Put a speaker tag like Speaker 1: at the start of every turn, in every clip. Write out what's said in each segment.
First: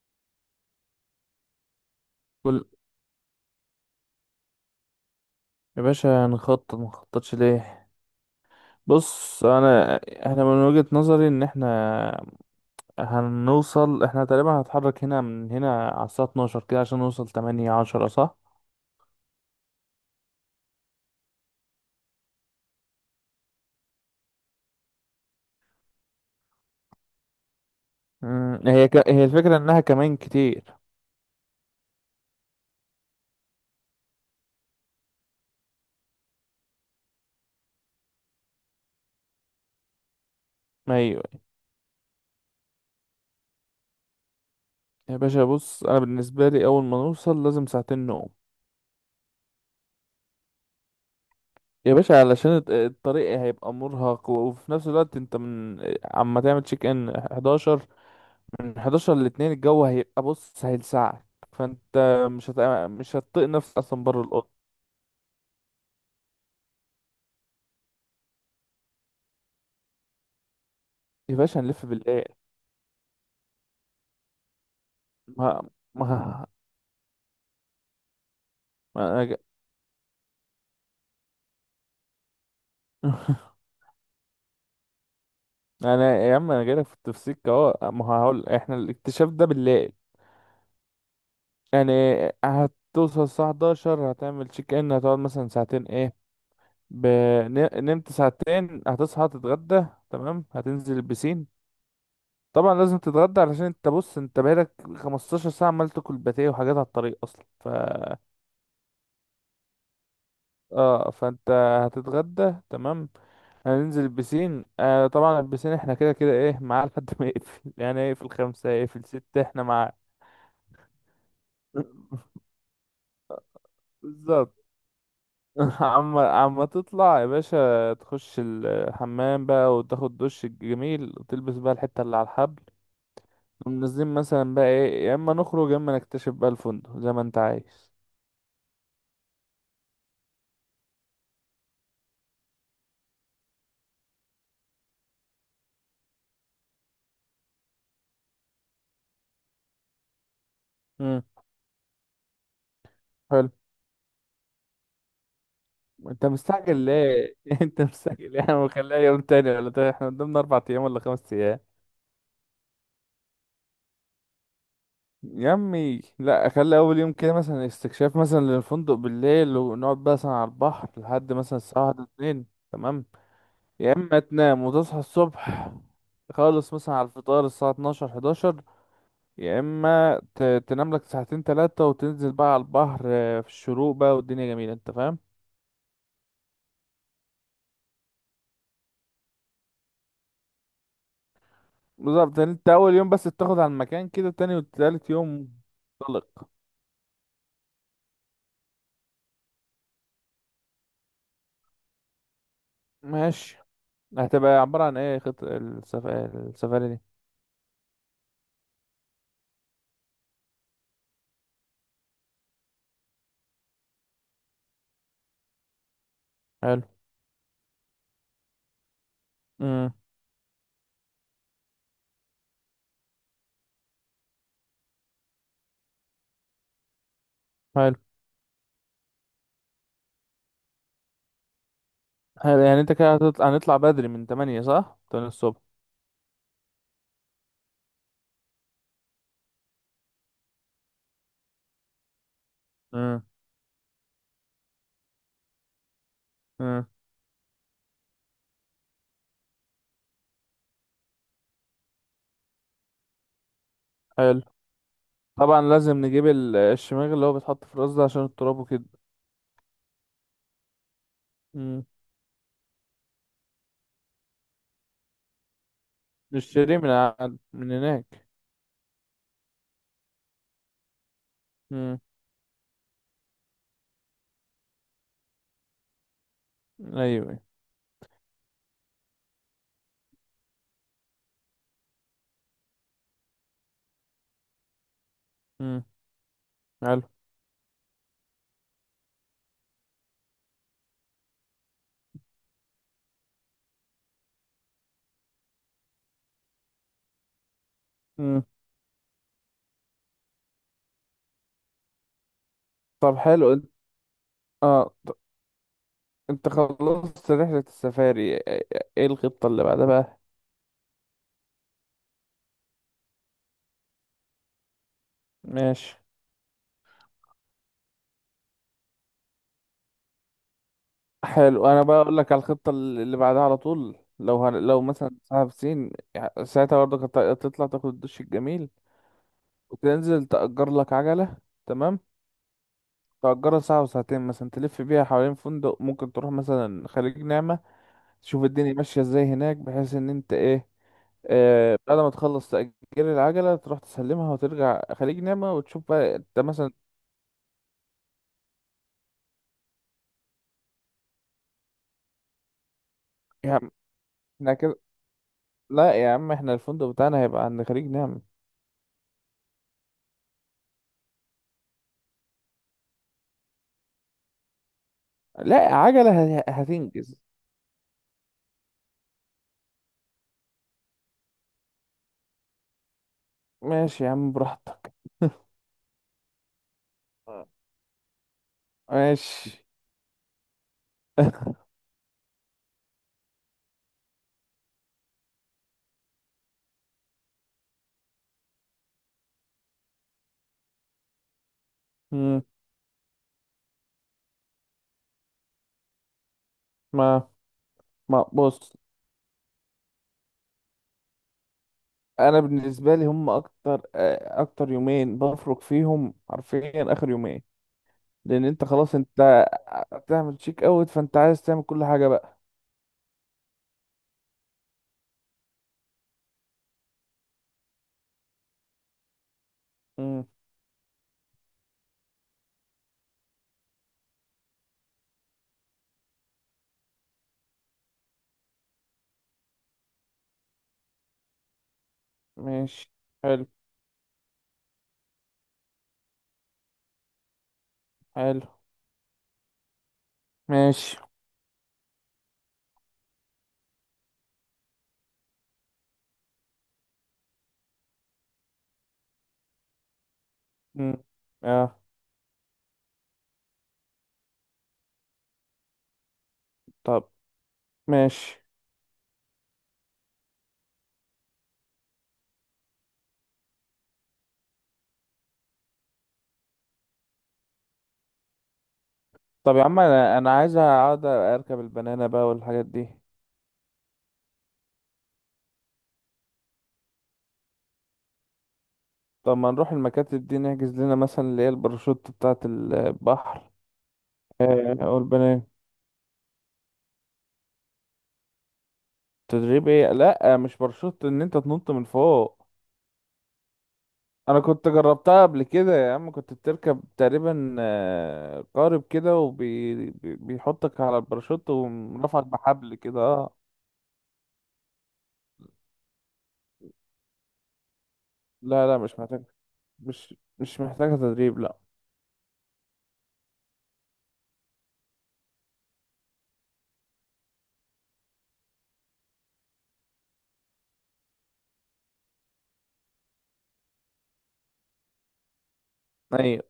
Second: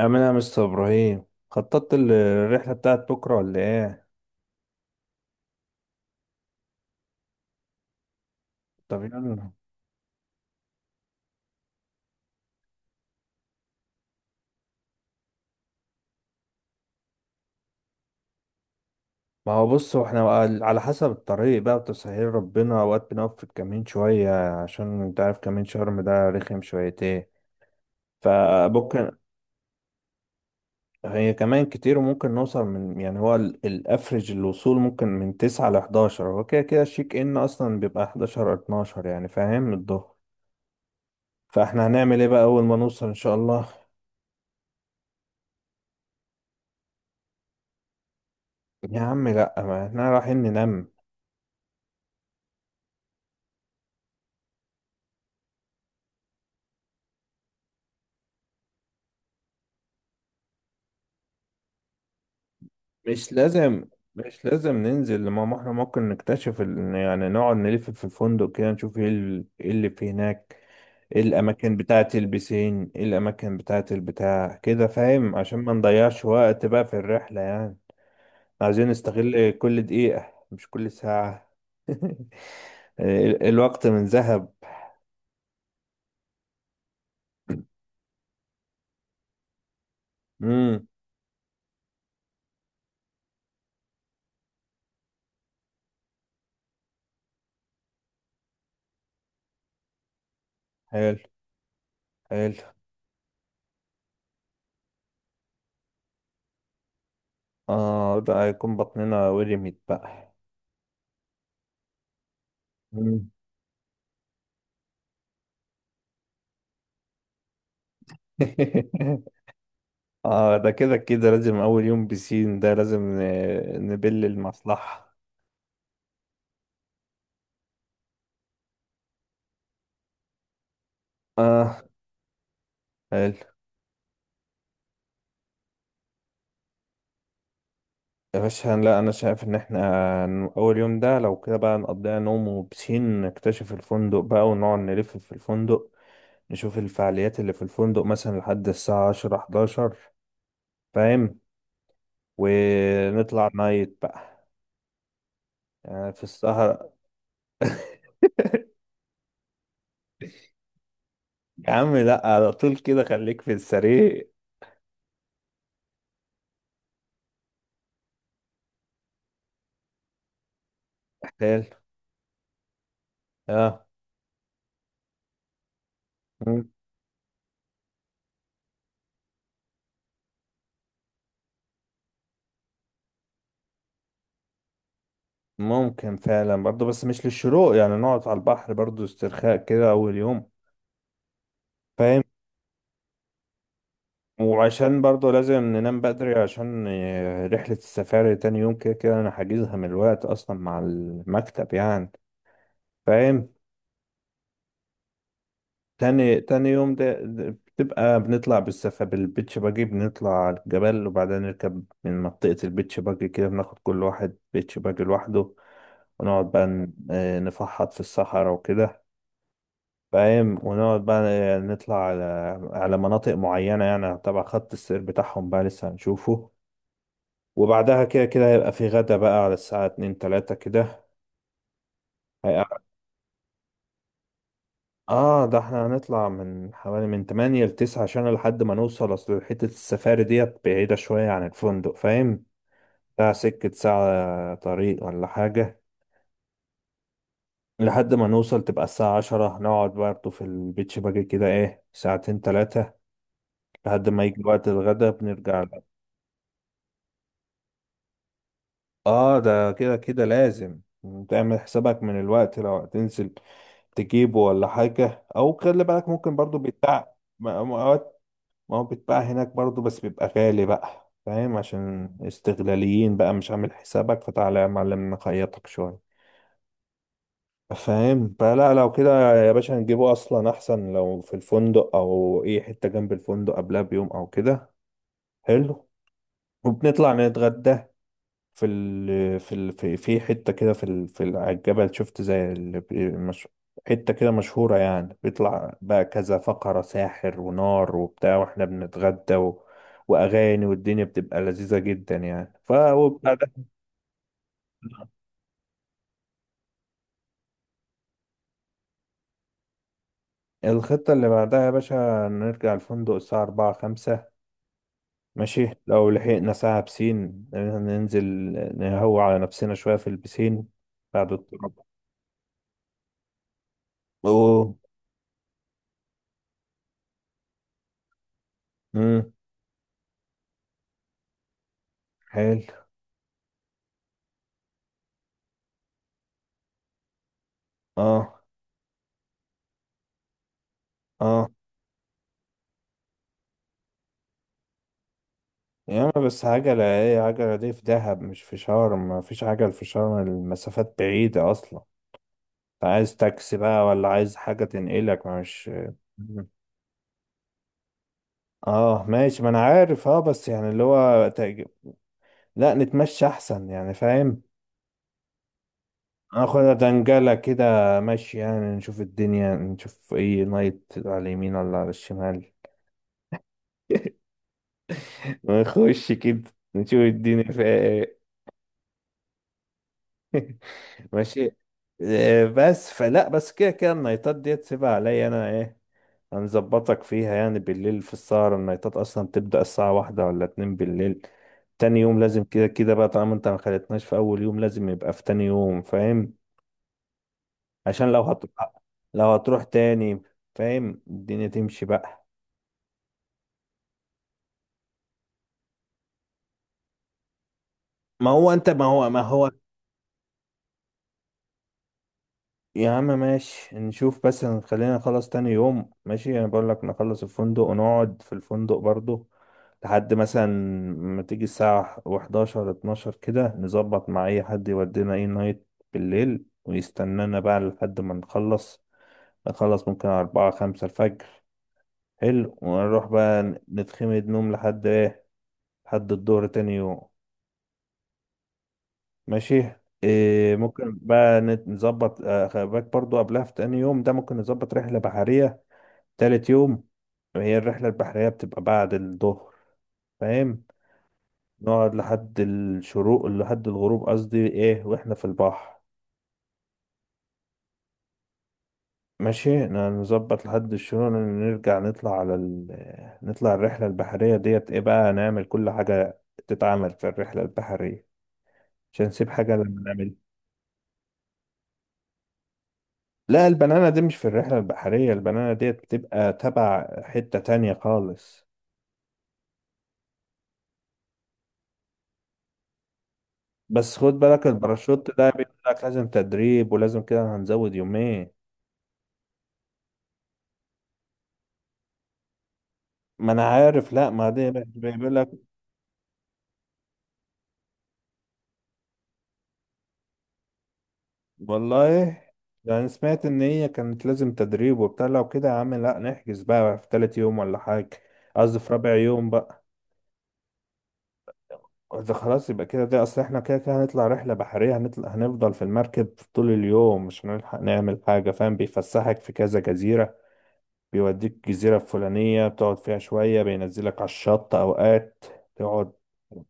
Speaker 1: أمين يا مستر إبراهيم، خططت ال-
Speaker 2: كل
Speaker 1: الرحلة بتاعت بكرة ولا إيه؟
Speaker 2: يا باشا، نخطط مخططش ليه.
Speaker 1: طب
Speaker 2: بص
Speaker 1: يلا.
Speaker 2: انا احنا من وجهة نظري ان احنا هنوصل احنا تقريبا هنتحرك من هنا على الساعة 12 كده عشان نوصل 8 10، صح؟
Speaker 1: ما هو، بص، هو إحنا بقى على حسب الطريق بقى وتسهيل ربنا، أوقات بنقف في الكمين شوية عشان أنت عارف كمين شرم ده رخم شويتين، فممكن.
Speaker 2: هي الفكرة انها كمان كتير.
Speaker 1: هي كمان كتير وممكن نوصل من، يعني، هو الأفرج الوصول ممكن من 9 ل 11، هو كده كده الشيك إن أصلا بيبقى 11 12، يعني فاهم، الظهر.
Speaker 2: ايوه.
Speaker 1: فإحنا هنعمل إيه بقى أول ما نوصل إن شاء الله؟
Speaker 2: يا باشا، بص انا بالنسبة لي اول ما نوصل لازم ساعتين نوم.
Speaker 1: يا عم لأ، ما إحنا رايحين ننام.
Speaker 2: يا باشا علشان الطريق هيبقى مرهق وفي نفس الوقت انت من عما تعمل تشيك ان 11، من 11 ل 2 الجو هيبقى بص هيلسعك. فانت مش هت... مش
Speaker 1: مش
Speaker 2: هتطيق نفسك
Speaker 1: لازم
Speaker 2: اصلا بره
Speaker 1: مش
Speaker 2: الاوضه.
Speaker 1: لازم ننزل، لما احنا ممكن نكتشف نقعد نلف في الفندق كده، نشوف ايه إيه اللي في هناك. ايه
Speaker 2: يا باشا
Speaker 1: الاماكن
Speaker 2: هنلف
Speaker 1: بتاعة
Speaker 2: بالليل.
Speaker 1: البسين، ايه الاماكن بتاعة البتاع كده فاهم، عشان
Speaker 2: ما
Speaker 1: ما نضيعش
Speaker 2: ما,
Speaker 1: وقت بقى في الرحلة يعني. عايزين
Speaker 2: ما انا جا...
Speaker 1: نستغل كل دقيقة مش كل ساعة. الوقت من ذهب.
Speaker 2: انا يا عم، انا جايلك في التفسير اهو. ما هقول احنا الاكتشاف ده بالليل.
Speaker 1: امم.
Speaker 2: يعني هتوصل الساعه 11، هتعمل تشيك ان، هتقعد مثلا ساعتين، ب... نمت ساعتين، هتصحى تتغدى. تمام، هتنزل
Speaker 1: حلو،
Speaker 2: البسين.
Speaker 1: حلو.
Speaker 2: طبعا لازم تتغدى علشان انت، بص، انت بقالك 15 ساعه عمال تاكل باتيه وحاجات على الطريق اصلا. ف
Speaker 1: اه ده هيكون بطننا ورمت بقى.
Speaker 2: اه فانت هتتغدى تمام.
Speaker 1: مم.
Speaker 2: هننزل البسين. طبعا البسين احنا كده كده ايه معاه لحد ما يقفل يعني هيقفل خمسة، هيقفل ستة، احنا معاه.
Speaker 1: اه ده كده كده لازم، اول يوم بسين ده لازم نبل
Speaker 2: بالظبط.
Speaker 1: المصلحة.
Speaker 2: عم تطلع يا باشا، تخش الحمام بقى وتاخد دش جميل وتلبس بقى
Speaker 1: اه،
Speaker 2: الحتة اللي على الحبل.
Speaker 1: حلو.
Speaker 2: ونازلين مثلا بقى ايه، يا اما نخرج يا اما نكتشف بقى الفندق زي ما انت عايز.
Speaker 1: يا باشا لا، انا شايف ان احنا، اول يوم ده لو كده بقى نقضيها نوم وبسين، نكتشف الفندق بقى ونقعد نلف في الفندق، نشوف الفعاليات اللي في الفندق مثلا لحد الساعة 10 11،
Speaker 2: امم.
Speaker 1: فاهم، ونطلع
Speaker 2: حلو،
Speaker 1: نايت بقى، يعني في
Speaker 2: انت مستعجل
Speaker 1: السهرة.
Speaker 2: ليه؟ انت مستعجل ليه، احنا مخليها يوم تاني ولا تاني؟ احنا قدامنا اربع ايام ولا خمس.
Speaker 1: يا عم لا، على طول كده خليك في السرير.
Speaker 2: يا عمي لا، اخلي اول يوم كده مثلا استكشاف مثلا للفندق بالليل ونقعد بقى مثلا على البحر لحد مثلا
Speaker 1: حلو،
Speaker 2: الساعه واحدة اتنين. تمام.
Speaker 1: اه.
Speaker 2: يا اما تنام وتصحى الصبح خالص مثلا على الفطار الساعه 12 11، يا اما تنام لك ساعتين ثلاثه وتنزل بقى على البحر، في الشروق بقى والدنيا جميله انت فاهم.
Speaker 1: ممكن فعلا برضه، بس مش للشروق، يعني نقعد على البحر برضه استرخاء كده أول يوم، فاهم.
Speaker 2: بالظبط، يعني انت اول يوم بس تاخد على المكان كده، تاني
Speaker 1: وعشان
Speaker 2: وتالت
Speaker 1: برضه
Speaker 2: يوم.
Speaker 1: لازم ننام بدري
Speaker 2: طلق.
Speaker 1: عشان رحلة السفاري تاني يوم كده كده أنا حاجزها من الوقت أصلا مع المكتب يعني، فاهم.
Speaker 2: ماشي. هتبقى عباره عن ايه خط
Speaker 1: تاني
Speaker 2: السفاري
Speaker 1: يوم
Speaker 2: دي؟
Speaker 1: ده بتبقى بنطلع بالبيتش باجي، بنطلع على الجبل، وبعدين نركب من منطقة البيتش باجي كده، بناخد كل واحد بيتش باجي لوحده، ونقعد بقى
Speaker 2: حلو.
Speaker 1: نفحط في الصحراء وكده،
Speaker 2: امم.
Speaker 1: فاهم، ونقعد بقى نطلع على مناطق معينة، يعني تبع خط السير بتاعهم بقى لسه هنشوفه. وبعدها كده كده هيبقى في غدا بقى على الساعة 2 3 كده.
Speaker 2: حلو،
Speaker 1: هي-
Speaker 2: يعني انت كده هنطلع بدري من 8، صح؟ 8
Speaker 1: اه ده
Speaker 2: الصبح.
Speaker 1: احنا هنطلع من حوالي، من 8 ل 9، عشان لحد ما نوصل، اصل حتة السفاري ديت بعيدة شوية عن الفندق، فاهم.
Speaker 2: امم.
Speaker 1: ده سكة ساعة طريق ولا حاجة.
Speaker 2: امم.
Speaker 1: لحد ما نوصل تبقى الساعة 10، نقعد برضه في البيتش باجي كده ايه ساعتين تلاتة لحد ما يجي
Speaker 2: حلو.
Speaker 1: وقت الغدا
Speaker 2: طبعا
Speaker 1: بنرجع.
Speaker 2: لازم نجيب الشماغ اللي هو بيتحط في الراس ده عشان التراب وكده.
Speaker 1: اه ده كده كده لازم، تعمل
Speaker 2: امم.
Speaker 1: حسابك من الوقت لو هتنزل تجيبه ولا حاجة، او خلي بالك ممكن برضو
Speaker 2: نشتريه من
Speaker 1: بيتباع
Speaker 2: من هناك.
Speaker 1: اوقات. ما هو بيتباع هناك برضو، بس بيبقى غالي بقى، فاهم،
Speaker 2: امم.
Speaker 1: عشان استغلاليين بقى، مش عامل حسابك فتعالى يا معلم نخيطك شوية،
Speaker 2: ايوه.
Speaker 1: فاهم. فلا لو كده يا باشا نجيبه اصلا، احسن لو في الفندق او اي حتة جنب الفندق قبلها بيوم او كده.
Speaker 2: امم.
Speaker 1: حلو.
Speaker 2: حلو.
Speaker 1: وبنطلع نتغدى في حتة كده، على الجبل، شفت زي ال... مش... حتة كده مشهورة، يعني بيطلع بقى كذا فقرة، ساحر ونار وبتاع،
Speaker 2: امم.
Speaker 1: واحنا بنتغدى و... وأغاني، والدنيا بتبقى لذيذة جدا يعني.
Speaker 2: طب
Speaker 1: وبعدها،
Speaker 2: حلو، اه ط- انت خلصت رحلة السفاري، ايه ايه الخطة اللي بعدها بقى؟
Speaker 1: الخطة اللي بعدها يا باشا، نرجع الفندق الساعة 4 5، ماشي،
Speaker 2: ماشي.
Speaker 1: لو لحقنا ساعة بسين ننزل نهوى على نفسنا شوية في البسين بعد
Speaker 2: حلو،
Speaker 1: التراب.
Speaker 2: انا بقى اقول لك على الخطة اللي بعدها على طول.
Speaker 1: أوه.
Speaker 2: لو مثلا ساعة سين، يعني ساعتها برضه هتطلع تاخد الدش الجميل
Speaker 1: مم.
Speaker 2: وتنزل تأجر لك عجلة. تمام.
Speaker 1: حلو،
Speaker 2: تأجرها ساعة وساعتين، مثلا تلف بيها حوالين فندق، ممكن تروح مثلا خليج نعمة،
Speaker 1: اه،
Speaker 2: تشوف الدنيا ماشية ازاي هناك، بحيث ان انت ايه.
Speaker 1: اه.
Speaker 2: بعد ما تخلص تأجير العجلة، تروح تسلمها وترجع خليج نعمة وتشوف
Speaker 1: ياما،
Speaker 2: بقى انت
Speaker 1: بس
Speaker 2: مثلا.
Speaker 1: عجلة ايه؟ عجلة دي في دهب مش في شرم، مفيش عجل في شرم، المسافات بعيدة أصلا. عايز
Speaker 2: يا
Speaker 1: تاكسي
Speaker 2: عم
Speaker 1: بقى، ولا عايز
Speaker 2: احنا
Speaker 1: حاجة
Speaker 2: كده
Speaker 1: تنقلك ما مش.
Speaker 2: لا يا عم، احنا الفندق بتاعنا هيبقى عند خليج نعمة.
Speaker 1: اه ماشي، ما انا عارف، اه بس يعني اللي هو لا نتمشى احسن يعني، فاهم.
Speaker 2: لا، عجلة
Speaker 1: ناخد
Speaker 2: هتنجز.
Speaker 1: دنجلة كده، ماشي، يعني نشوف الدنيا، نشوف ايه نايت على اليمين ولا على الشمال.
Speaker 2: ماشي يا عم، براحتك.
Speaker 1: ونخش كده نشوف الدنيا فيها ايه.
Speaker 2: ماشي.
Speaker 1: ماشي. بس فلا، بس كده كده النايتات دي تسيبها عليا انا ايه، هنظبطك فيها، يعني بالليل في السهرة النايتات اصلا بتبدأ الساعة 1 ولا 2 بالليل. تاني يوم
Speaker 2: مم،
Speaker 1: لازم كده كده بقى، طالما انت ما خلتناش في اول يوم لازم يبقى في تاني يوم، فاهم،
Speaker 2: ما
Speaker 1: عشان لو
Speaker 2: ما
Speaker 1: هتروح
Speaker 2: بص،
Speaker 1: لو هتروح تاني، فاهم، الدنيا تمشي بقى.
Speaker 2: انا بالنسبه لي هم اكتر يومين بفرق فيهم حرفيا اخر يومين.
Speaker 1: ما
Speaker 2: لان
Speaker 1: هو
Speaker 2: انت
Speaker 1: انت، ما
Speaker 2: خلاص،
Speaker 1: هو ما
Speaker 2: انت
Speaker 1: هو
Speaker 2: بتعمل شيك اوت، فانت عايز تعمل كل حاجه بقى.
Speaker 1: يا عم ماشي، نشوف، بس خلينا نخلص تاني يوم، ماشي، انا بقول لك نخلص الفندق ونقعد في الفندق برضو لحد
Speaker 2: امم.
Speaker 1: مثلا ما تيجي الساعة و11 12 كده، نظبط مع اي حد يودينا اي نايت بالليل ويستنانا بقى لحد ما نخلص، نخلص ممكن 4 5 الفجر، حلو،
Speaker 2: ماشي.
Speaker 1: ونروح بقى
Speaker 2: حلو.
Speaker 1: نتخمد نوم لحد ايه، لحد الظهر تاني يوم.
Speaker 2: حلو.
Speaker 1: ماشي. إيه، ممكن
Speaker 2: ماشي.
Speaker 1: بقى نظبط خلي بالك برضو قبلها، في تاني يوم ده ممكن نظبط رحلة بحرية تالت يوم. هي الرحلة البحرية بتبقى بعد الظهر، فاهم،
Speaker 2: امم. اه.
Speaker 1: نقعد لحد الشروق لحد الغروب قصدي، ايه واحنا في البحر.
Speaker 2: طب ماشي.
Speaker 1: ماشي، نظبط لحد الشروق، نرجع نطلع على نطلع الرحلة البحرية ديت، ايه بقى، نعمل كل حاجة تتعمل في الرحلة البحرية عشان نسيب حاجة
Speaker 2: طب يا عم،
Speaker 1: لما نعمل.
Speaker 2: انا عايز اقعد اركب البنانه بقى والحاجات دي.
Speaker 1: لا البنانة دي مش في الرحلة البحرية، البنانة ديت بتبقى تبع حتة تانية خالص.
Speaker 2: طب ما نروح المكاتب دي نحجز لنا مثلا اللي هي الباراشوت بتاعه البحر.
Speaker 1: بس خد بالك
Speaker 2: آه، او
Speaker 1: الباراشوت ده
Speaker 2: البنانه.
Speaker 1: بيقول لك لازم تدريب ولازم كده هنزود يومين.
Speaker 2: تدريب ايه، لا مش باراشوت ان انت تنط من فوق.
Speaker 1: ما انا عارف، لا ما
Speaker 2: انا
Speaker 1: دي
Speaker 2: كنت
Speaker 1: بيقول
Speaker 2: جربتها
Speaker 1: لك
Speaker 2: قبل كده يا عم، كنت بتركب تقريبا قارب كده وبيحطك على الباراشوت
Speaker 1: والله،
Speaker 2: ورفعك بحبل
Speaker 1: يعني
Speaker 2: كده،
Speaker 1: سمعت
Speaker 2: اه.
Speaker 1: ان هي كانت لازم تدريب وبتاع، لو كده يا عم لا نحجز بقى في تالت يوم ولا حاجة، قصدي
Speaker 2: لا
Speaker 1: في
Speaker 2: لا
Speaker 1: رابع
Speaker 2: مش محتاج.
Speaker 1: يوم بقى.
Speaker 2: مش محتاجة تدريب، لا.
Speaker 1: ده خلاص يبقى كده، ده اصل احنا كده كده هنطلع رحلة بحرية، هنطلع هنفضل في المركب طول اليوم مش هنلحق نعمل حاجة، فاهم، بيفسحك في كذا جزيرة، بيوديك جزيرة فلانية بتقعد فيها شوية، بينزلك على الشط اوقات تقعد،
Speaker 2: ايوه.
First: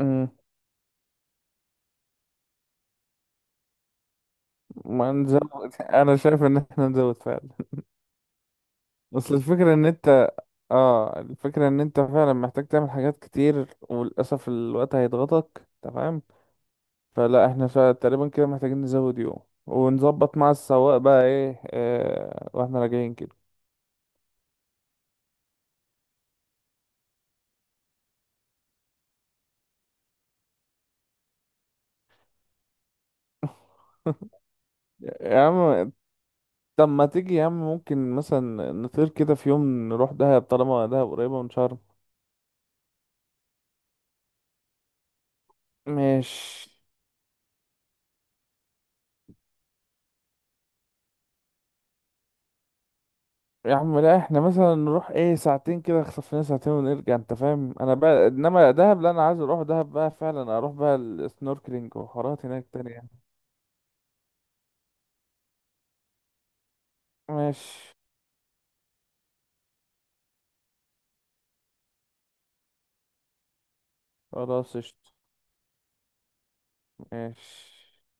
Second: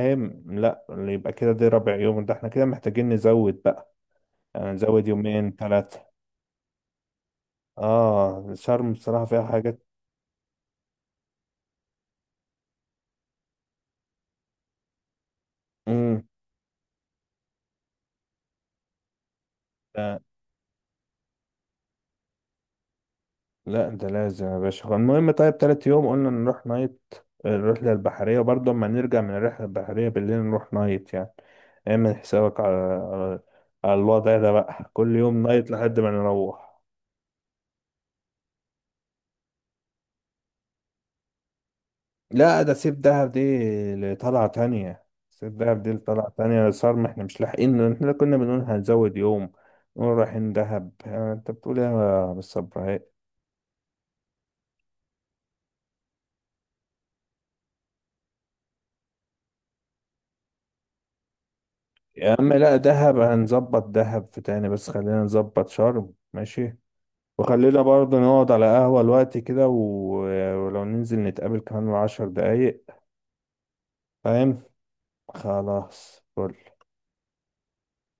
Speaker 2: أمم،
Speaker 1: لا يبقى كده ده رابع يوم، ده احنا كده محتاجين نزود بقى، يعني نزود
Speaker 2: ما نزود.
Speaker 1: يومين ثلاثة.
Speaker 2: انا شايف ان احنا نزود فعلا.
Speaker 1: اه شرم بصراحة
Speaker 2: بس
Speaker 1: فيها حاجات.
Speaker 2: الفكرة ان انت فعلا محتاج تعمل حاجات كتير وللأسف الوقت هيضغطك. تمام.
Speaker 1: مم.
Speaker 2: فلا احنا تقريبا كده محتاجين نزود يوم
Speaker 1: لا،
Speaker 2: ونظبط مع السواق بقى ايه اه واحنا راجعين كده.
Speaker 1: لا ده لازم يا باشا، هو المهم طيب تالت يوم قلنا نروح نايت الرحلة البحرية، وبرضه أما نرجع من الرحلة البحرية بالليل نروح نايت، يعني اعمل حسابك على على الوضع ده بقى كل
Speaker 2: يا
Speaker 1: يوم نايت
Speaker 2: عم،
Speaker 1: لحد ما نروح.
Speaker 2: طب ما تيجي يا عم، ممكن مثلا نطير كده في يوم نروح دهب طالما دهب قريبة من شرم.
Speaker 1: لا ده سيب دهب دي لطلعة تانية، سيب دهب دي لطلعة تانية،
Speaker 2: ماشي
Speaker 1: صار احنا مش لاحقين، احنا كنا بنقول هنزود يوم، نقول رايحين دهب، انت بتقول ايه يا بالصبر.
Speaker 2: يا عم، لا احنا مثلا نروح ايه ساعتين كده، نخطف لنا ساعتين ونرجع انت فاهم. انا بقى انما دهب، لا انا عايز اروح دهب بقى فعلا اروح بقى السنوركلينج
Speaker 1: يا
Speaker 2: وحوارات
Speaker 1: عم
Speaker 2: هناك
Speaker 1: لا، دهب
Speaker 2: تانية.
Speaker 1: هنظبط دهب في تاني، بس خلينا نظبط شرم، ماشي، وخلينا
Speaker 2: ماشي.
Speaker 1: برضه نقعد على قهوة الوقت كده ولو ننزل نتقابل كمان 10 دقايق، فاهم.
Speaker 2: خلاص قشطة.
Speaker 1: خلاص فل.
Speaker 2: ماشي.